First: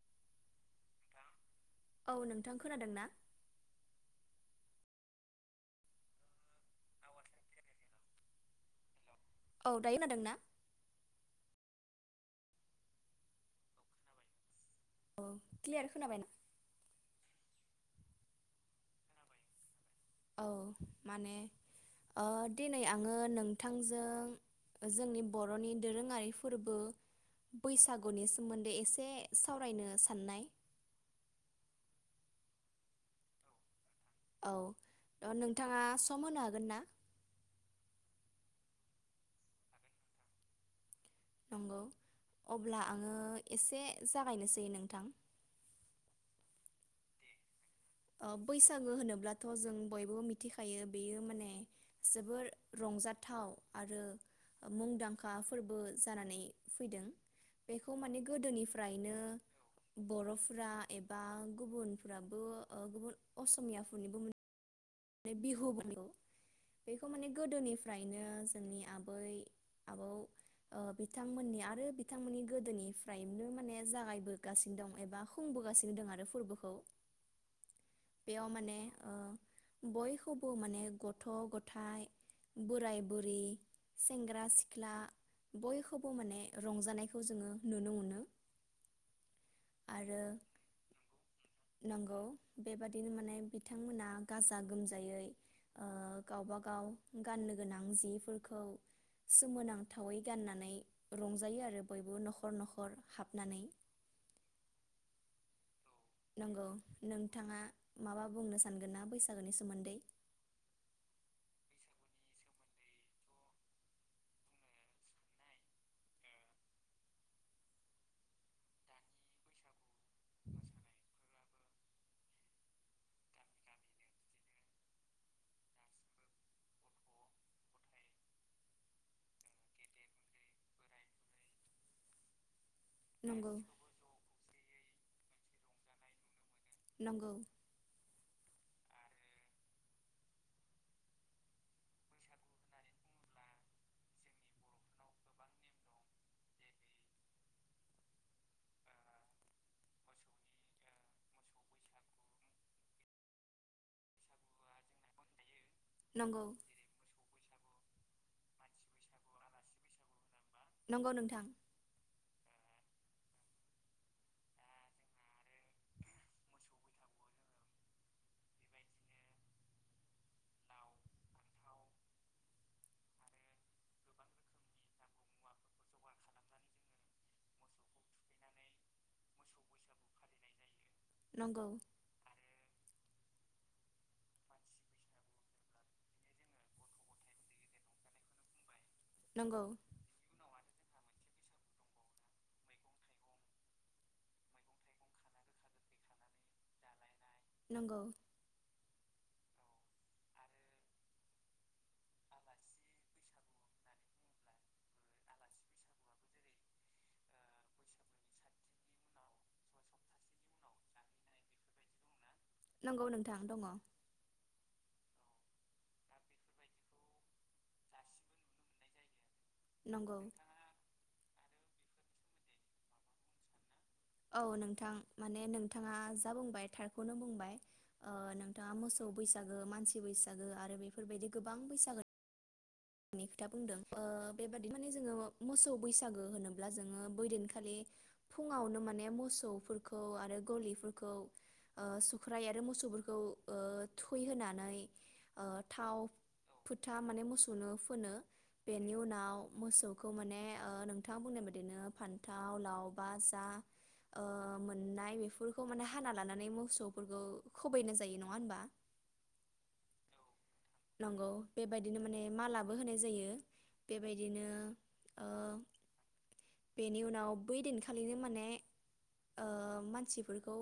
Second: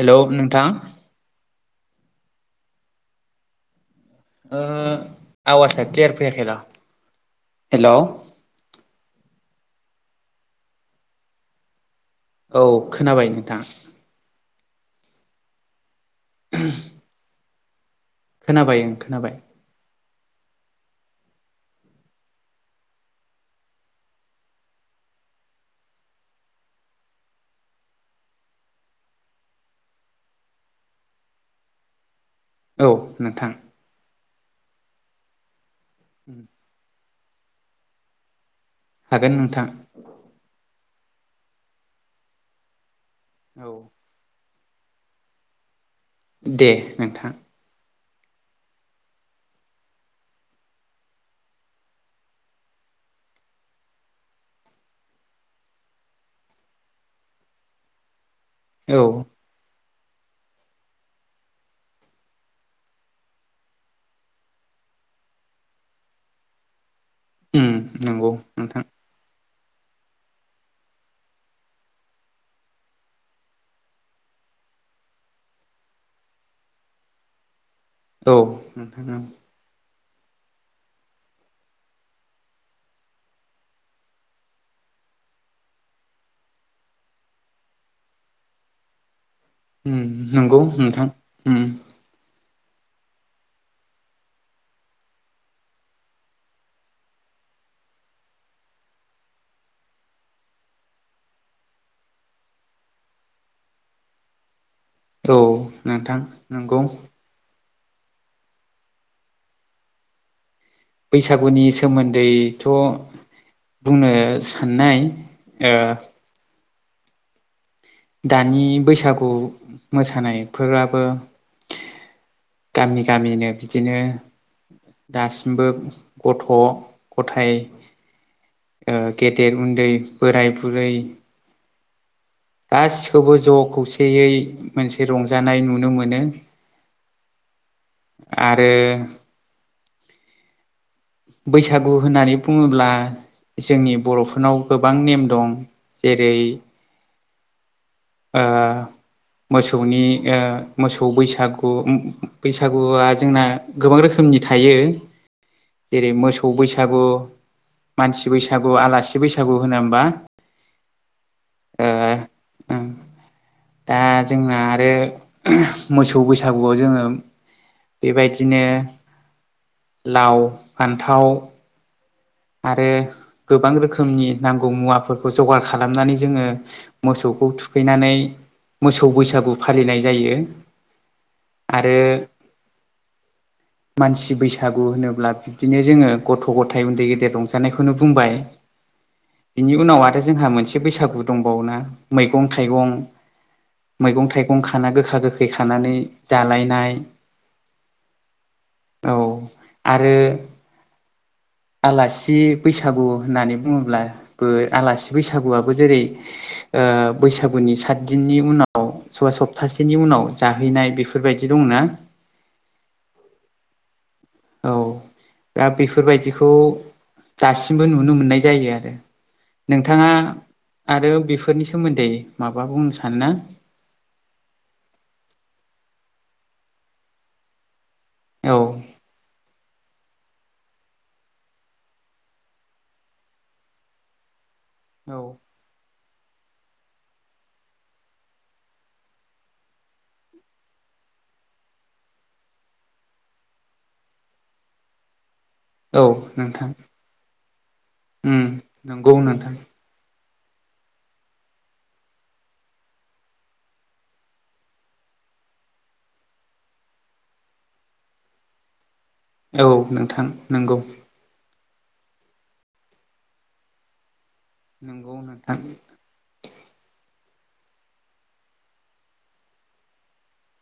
Hello नोंथां औ नोंथां खोनादों ना? ओ आवाजा क्लियार फैयाखै र हेलौ औ दायो हखोनादोंना? औ खोनाबाय नोंथां अ क्लियार खोनाबाय [unintelligible] खोनाबाय ओं खोनाबाय औ माने ओ दिनै आङो नोंथांजों जोंनि बर'नि दोरोङारि फोरबो बैसागुनि सोमोन्दै एसे सावरायनो साननाय औ नोंथां औ ओ नों नोंथाङा सम होनो हागोन ना? हागोन नोंथां नंगौ अब्ला आं ओ औ एसे जागायनो सै नोंथां दे नोंथां बैसागो होनोब्लाथ' जों बयबो मिथिखायो बेयो माने जोबोर रंजाथाव आरो मुंदांखा फोरबो जानानै फैदों बेखौ माने औ गोदोनिफ्रायनो बर'फ्रा एबा गुबुनफ्राबो ओ गुबुन असमियाफोरनिबो मोन माने बिहु बेखौ बेखौ माने उम गोदोनिफ्रायनो नंगौ जोंनि नोंथां आबै आबौ ओ बिथांमोननि आरो बिथांमोननि गोदोनिफ्रायनो माने जागायबोगासिनो दं एबा खुंबोगासिनो दं आरो फोरबोखौ औ बेयाव माने नोंथां ओ औ बयखौबो माने गथ' गथाइ बोराय बुरि सेंग्रा सिख्ला बयखौबो माने रंजानायखौ जोङो नुनो मोनो उम आरो नंगौ नोंथां उम नंगौ बेबादिनो माने बिथांमोना गाजा गोमजायै ओ गावबा गाव गाननो गोनां जिफोरखौ सोमोनांथावै गाननानै रंजायो आरो बयबो न'खर न'खर हाबनानै औ नंगौ नोंथाङा माबा बुंनो सानगोन ना बैसागोनि सोमोन्दै बैसागुनि सोमोन्दैथ' बुंनो साननाय ओ दानि बैसागु मोसानायफोराबो गामि गामिनो बिदिनो दासिमबो गथ' गथाइ ओ गेदेर उन्दै बोराय बुरै गासिखौबो ज' नंगौ खौसेयै मोनसे रंजानाय नुनो मोनो नंगौ बे बैसागु होननानै बुङोब्ला जोंनि बर'फोरनाव गोबां नेम दं जेरै ओ मोसौनि ओ मोसौ बैसागु बैसागुआ जोंना गोबां रोखोमनि थायो जेरै नंगौ मोसौ बैसागु मानसि बैसागु आलासि बैसागु होना होमबा नंगौ नोंथां ओ दा जोंना आरो मोसौ बैसागुआव जोंङो बेबायदिनो लाव फान्थाव आरो गोबां रोखोमनि नांगौ मुवाफोरखौ जगार खालामनानै जोंङो मोसौखौ थुखैनानै मोसौ मोसौ बैसागु फालिनाय जायो नंगौ आरो मानसि बैसागु होनोब्ला बिब्दिनो जोंङो गथ गथाय उन्दै गेदे दे रंजानायखौनो बुंबाय नंगौ बिनि उनाव आरो जोंहा मोनसे बैसागु दंबावोना मैगं थाइगं मैगं थाइगं खाना गोखा गोखै खानानै जालायनाय नंगौ औ आरो आलासि बैसागु होननानै बुङोब्लाबो आलासि बैसागुआबो जेरै ओ बैसागुनि सातदिननि उनाव सोरबा सप्तासेनि उनाव जाहैनाय बेफोरबायदि दंना। नंगौ नोंथां दङ। औ दा बेफोरबायदिखौ दासिमबो नुनो मोननाय जायो आरो। नोंथाङा नंगौ आरो बेफो फोरनि सोमोन्दै माबा बुंनो सानो ना? औ नोंथां माने नोंथाङा जा बुंबाय थारखौनो बुंबाय। ओ औ नोंथाङा मोसौ बैसागो मानसि बैसागो आरो बेफोरबायदि गोबां बैसागो खोथा बुंदों ओ बेबादि माने जोङो औ मोसौ बैसागु होनोब्ला जोङो बै दिनखालि फुङावनो माने मोसौफोरखौ आरो गलिफोरखौ ओ सुख्राय आरो मोसौफोरखौ ओ थुखै होनोनानै ओ थाव औ नोंथां फोथा माने मोसौ ओ फुनो उम बेनि नंगौ उनाव नोंथां मोसौखौ माने नोंथाङा बुंनाय बायदिनो फान्थाव लाव बा जा ओ मोननाय बेफोरखौ माने हाना लानानै मोसौफोरखौ खोबैनाय जायो नङा होनबा? औ नोंथां नंगौ बेबायदिनो माने मालाबो होनाय जायो बेबाय दिनो नंगौ ओ, नोंथां बेनि उनाव बै दिन खालिनो माने, ओ मानसिफोरखौ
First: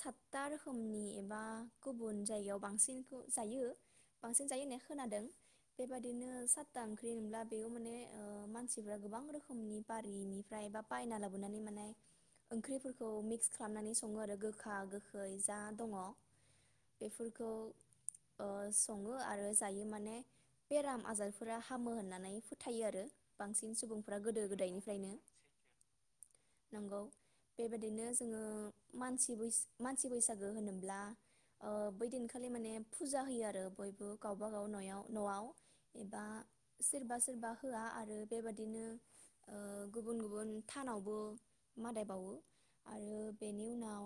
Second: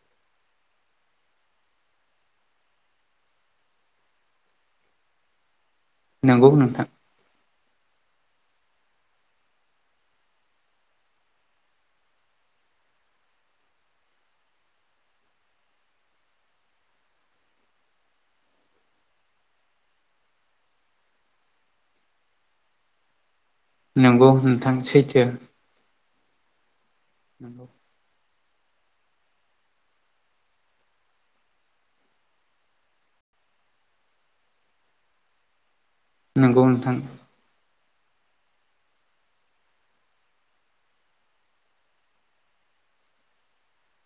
सातथा रोखोमनि एबा गुबुन जायगायाव बांसिनखौ जायो। बांसिन जायो होनाय खोनादों। बेबादिनो नंगौ सातथा नोंथां ओंख्रि मोनब्ला बेयाव माने ओ मानसिफ्रा गोबां रोखोमनि बारिनिफ्राय बा बायना लाबोनानै माने ओंख्रिफोरखौ मिक्स खालामनानै सङो आरो गोखा गोखै जा दङ बेफोरखौ ओ सङो आरो जायो माने बेराम आजारफोरा हामो होननानै फोथायो आरो। बांसिन सुबुंफ्रा नंगौ गोदो नोंथां गोदायनिफ्रायनो सैथो नंगौ नंगौ बेबायदिनो ओ मानसि बैस-बैसागो होनोब्ला ओ बै दिनखालि माने फुजा होयो आरो। बयबो गावबागाव नयाव नआव एबा नंगौ नोंथां सोरबा सोरबा होआ आरो आरो बेबादिनो ओ गुबुन गुबुन थानावबो मादाय बावो आरो बेनि उनाव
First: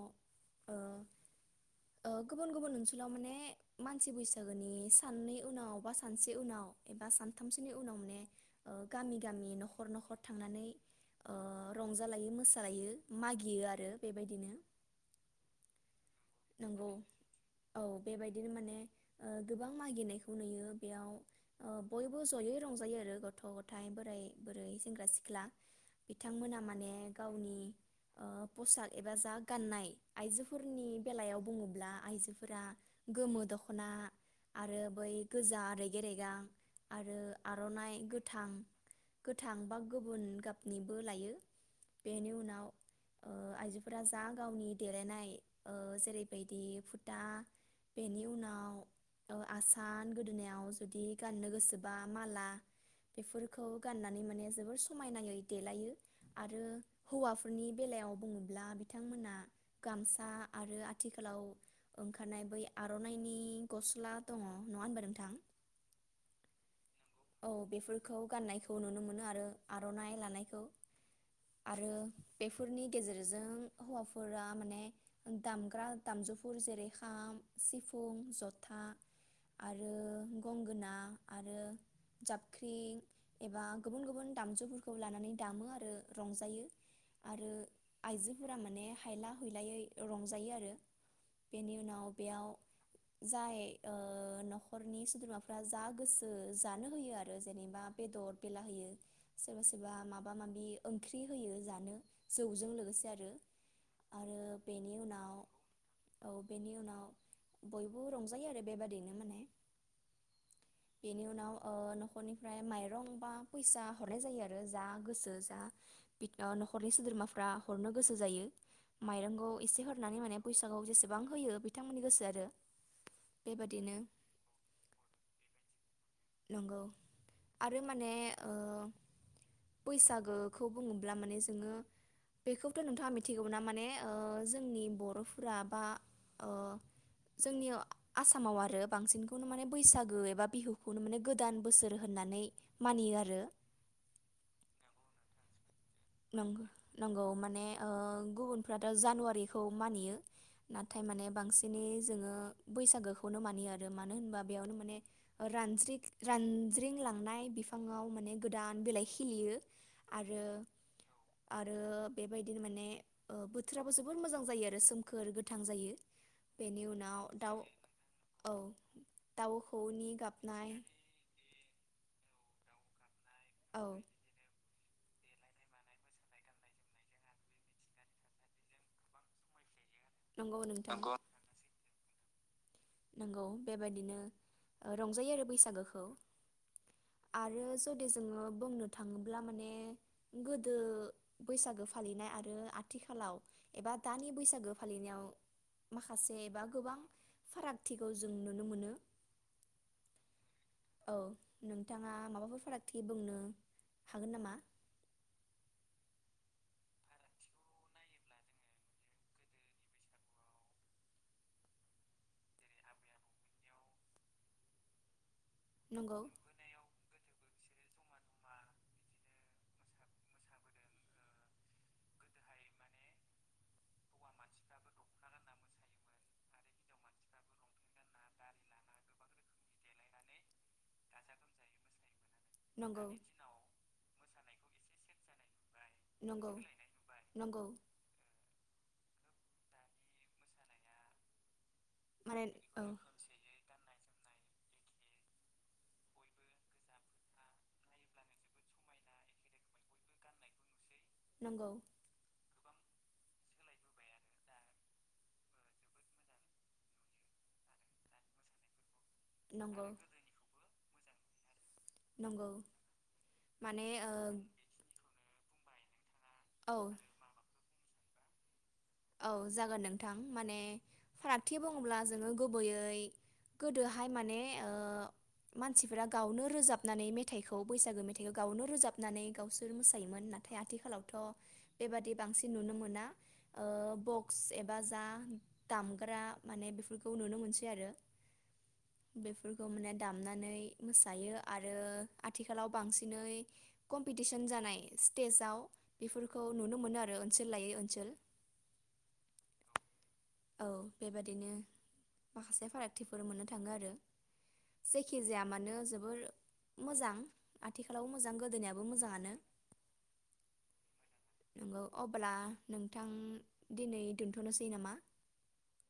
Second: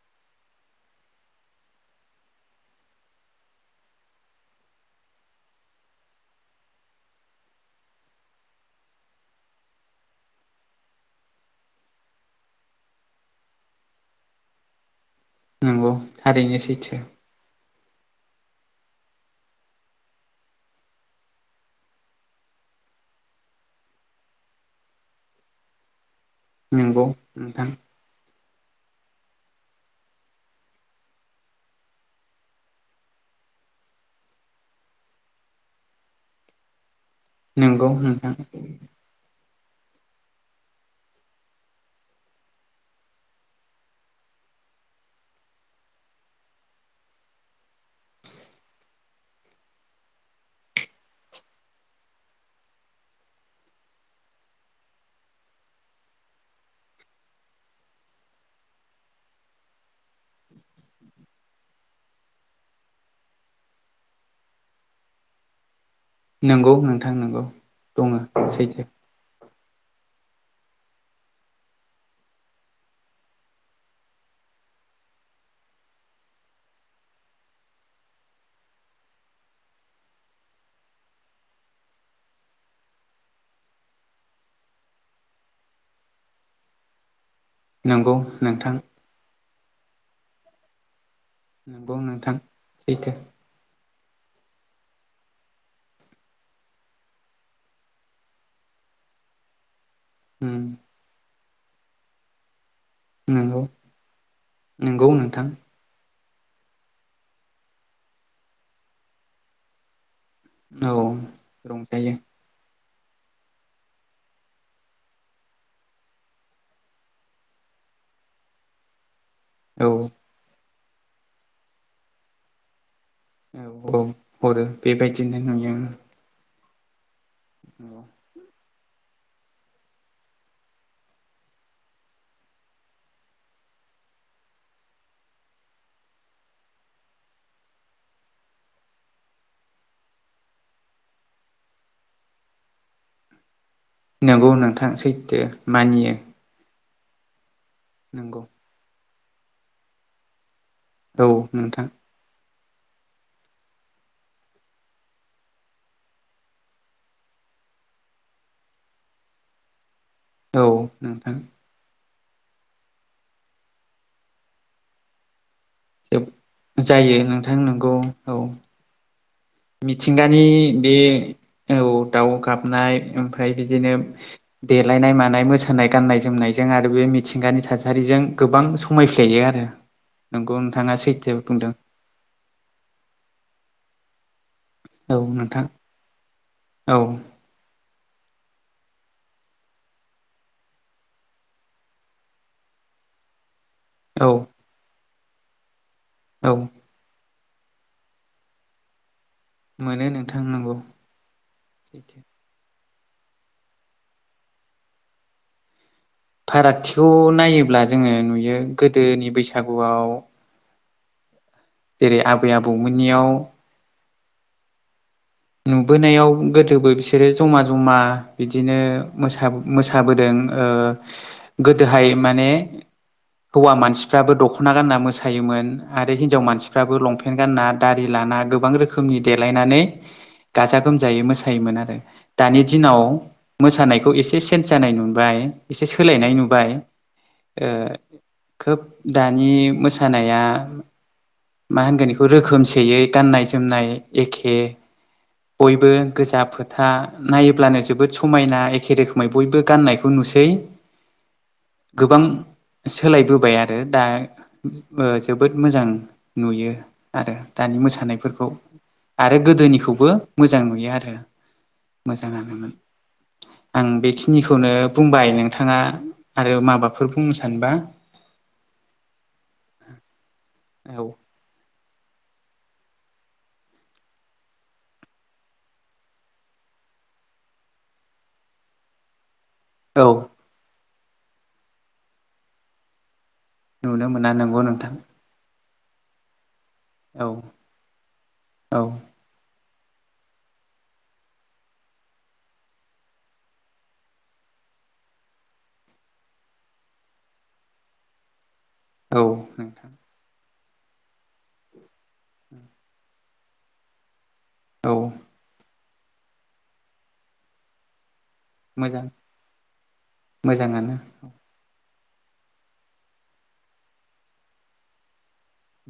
ओ ओ गुबुन गुबुन ओनसोलाव माने मानसि बैसा गोनि साननै उनाव बा सानसे उनाव एबा सानथामसोनि उनावान गामि गामि नखर नखर थांनानै ओ रंजालायो मोसालायो मागियो आरो बेबायदिनो। नंगौ थारैनो नंगौ सैथो औ बेबायदिनो माने गोबां मागिनायखौ नुयो बेयाव बयबो जयै रंजायो आरो गथ' गथाय बोराय बुरै सेंग्रा सिख्ला बिथांमोना माने नंगौ गावनि नोंथां ओ कसाद एबा जा गाननाय आइजोफोरनि बेलायाव बुङोब्ला आइजोफोरा गोमो दखना आरो बै गोजा रेगे रेगां आरो नंगौ आर'नाइ नोंथां गोथां गोथां बा गुबुन गाबनिबो लायो बेनि उनाव ओ आइजोफोरा जा गावनि देलायनाय। ओ जेरैबायदि फुथा बेनि उनाव आसान गोदोनायाव जुदि गाननो गोसोबा माला बेफोरखौ गाननानै माने जोबोर समायनाङै देलायो आरो हौवाफोरनि बेलायाव बुङोब्ला बिथांमोना गामसा। आरो आथिखालाव ओंखारनाय बै आरनाइनि गस्ला दङ नङा होनबा नोंथां। नंगौ नों औ बेफोरखौ गाननायखौ नुनो मोनो आरो। आरनाइ लानायखौ आरो बेफोरनि गेजेरजों हौवाफोरा माने दामग्रा दामजुफोर जेरै खाम सिफुं जथा आरो गंगोना आरो जाबख्रि एबा गुबुन गुबुन दामजुफोरखौ लानानै दामो आरो रंजायो। आरो नंगौ आइजोफोरा नोंथां माने हायला हुय लायै रंजायो आरो। बेनि नंगौ उनाव नोंथां बेयाव सैथो जाय ओ नखरनि सोद्रोमाफ्रा जा गोसो जा नो होयो आरो जेनेबा बेदद बेला होयो सोरबा सोरबा माबा उम माबि ओंख्रि। होयो जानो जौ जों लोगो सो आरो नंगौ आरो बेनि नंगौ उनाव नोंथां औ बेनि उनाव बयबो रंजायो आरो बेबादिनो माने औ। बेनि उनाव ओ रंजायो। न'खरनिफ्राय माइरं बा फैसा हरनाय जायो आरो जा गोसो जा नखरनि सोद्रोमाफ्रा हरनो गोसो जायो माइरं। खौ एसे औ हरनानै माने फैसा [unintelligible] जेसेबां होयो बिथांमोननि गोसो आरो। औ बेबादिनो औ हरो बेबायदिनो नुयो ओं नंगौ। आरो माने ओ बैसागोखौ बुङोब्ला माने जोङो बेखौथ' नोंथाङा मिथिगौमोन ना माने जोंनि बर'फोरा बा ओ जोंनि आसामाव आरो बांसिनखौनो माने बैसागो एबा बिहु [unintelligible] माने गोदान बोसोर होननानै मानियो आरो। नंगौ नोंथां सैथो। मानियो। नंगौ नंगौ माने ओ नंगौ गुबुनफ्राथ' जानुवारि बेैखौ मानियो। नाथाय माने औ बांसिनै नोंथां जोङो बैसागोखौनो मानियो आरो मानो होनबा बेयावनो माने रानज्रि रानज्रिं लांनाय बिफाङाव माने गोदान बिलाइ खिलियो। आरो। औ नोंथां। आरो बेबायदिनो माने बोथोराबो जोबोर मोजां जायो आरो सोमखोर गोथ जोब जायो दाउ नोंथां नंगौ औ दाउखौनि मिथिंगानि गाबनाय बे औ दाउ गाब नाय ओमफा ओमफ्राय औ बिदिनो देलायनाय मानाय मोसानाय गाननाय जोमनायजों आरो बे मिथिंगानि थासारिजों गोबां समायफ्लेयो आरो नंगौ नोंथाङा सैथो बुंदों। नंगौ बेबादिनो ओ औ रंजायो आरो नोंथां बैसागोखौ औ आरो ज जोङो बुंनो थाङोब्ला माने गोदो बैसागो फालिनाय आरो आथिखालाव एबा औ दानि बैसागो फालिनायाव माखासे औ बा गोबां फारागथिखौ जों नुनो मोनो मोनो नोंथां नंगौ औ नोंथाङा सैथो। माबाफोर फाराग थि बुंनो हागोन नामा? फारागथिखौ नायोब्ला जोङो नुयो गोदोनि बैसागुआव जेरै आबै-आबौमोननियाव नंगौ नुबोनायाव गोदोबो बिसोरो ज'मा ज'मा बिदिनो मोसा-मोसाबोदों ओ गोदोहाय माने हौवा मानसिफ्राबो दख'ना गानना मोसायोमोन आरो हिनजाव मानसिफ्राबो लंपेन्ट गानना दारि लाना गोबां रोखोमनि देलायनानै गाजा गोमजायै मोसायोमोन आरो दानि दिनाव नंगौ मोसानायखौ एसे चेन्ज जानाय नुबाय। एसे सोलायनाय नंगौ नुबाय नंगौ ओ खोब दानि मोसानाया मा होनगोन एखौ माने औ रोखोमसेयै गाननाय-जोमनाय एखे बयबो गोजा फोथा नायोब्लानो जोबोद समायना एखे रोखोमै बयबो गाननायखौ नुसै नंगौ गोबां सोलायबोबाय आरो दा ओ जोबोद मोजां नुयो आरो दानि मोसानायफोरखौ। आरो नंगौ गोदोनिखौबो मोजां नुयो आरो। नंगौ मोजाङानोमोन आं माने ओ बेखिनिखौनो बुंबाय नों थाङा आरो औ माबाफोर बुंनो सानबा? औ जागोन नोंथां माने औ फारागथि बुं ब्ला जोङो गुबैयै गोदोहाय माने ओ मानसिफोरा गावनो रोजाबनानै मेथाइखौ बैसागो मेथाइखौ गावनो रोजाबनानै गावसोर बि औ मोसायोमोन नाथाय आथिखालाव थ' बेबादि बांसिन नुनो मोना। ओ नुनो मोना बक्स नंगौ एबा नोंथां जा दामग्रा माने बेफोरखौ औ नुनो मोनसै आरो औ बेफोर बेखौ माने दामनानै मोसायो आरो आथिखालाव बांसिनै कमपिटिसन जानाय स्टेजाव बेफोरखौ नुनो मोनो आरो ओनसोल लायै ओनसोल। औ नोंथां। औ बेबादिनो माखासे फारागथिफोर मोननो थाङो आरो। औ जायखि जाया मानो जोब जोबोर मोजां आथिखालाव मोजां गोदोनियाबो मोजां मोजाङानो मोजाङानो नंगौ। अब्ला नोंथां दिनै दोनथ'नोसै नामा?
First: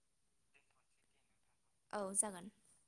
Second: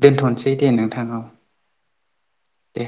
दोनथनोसै दे नोंथां औ। औ जागोन। दे।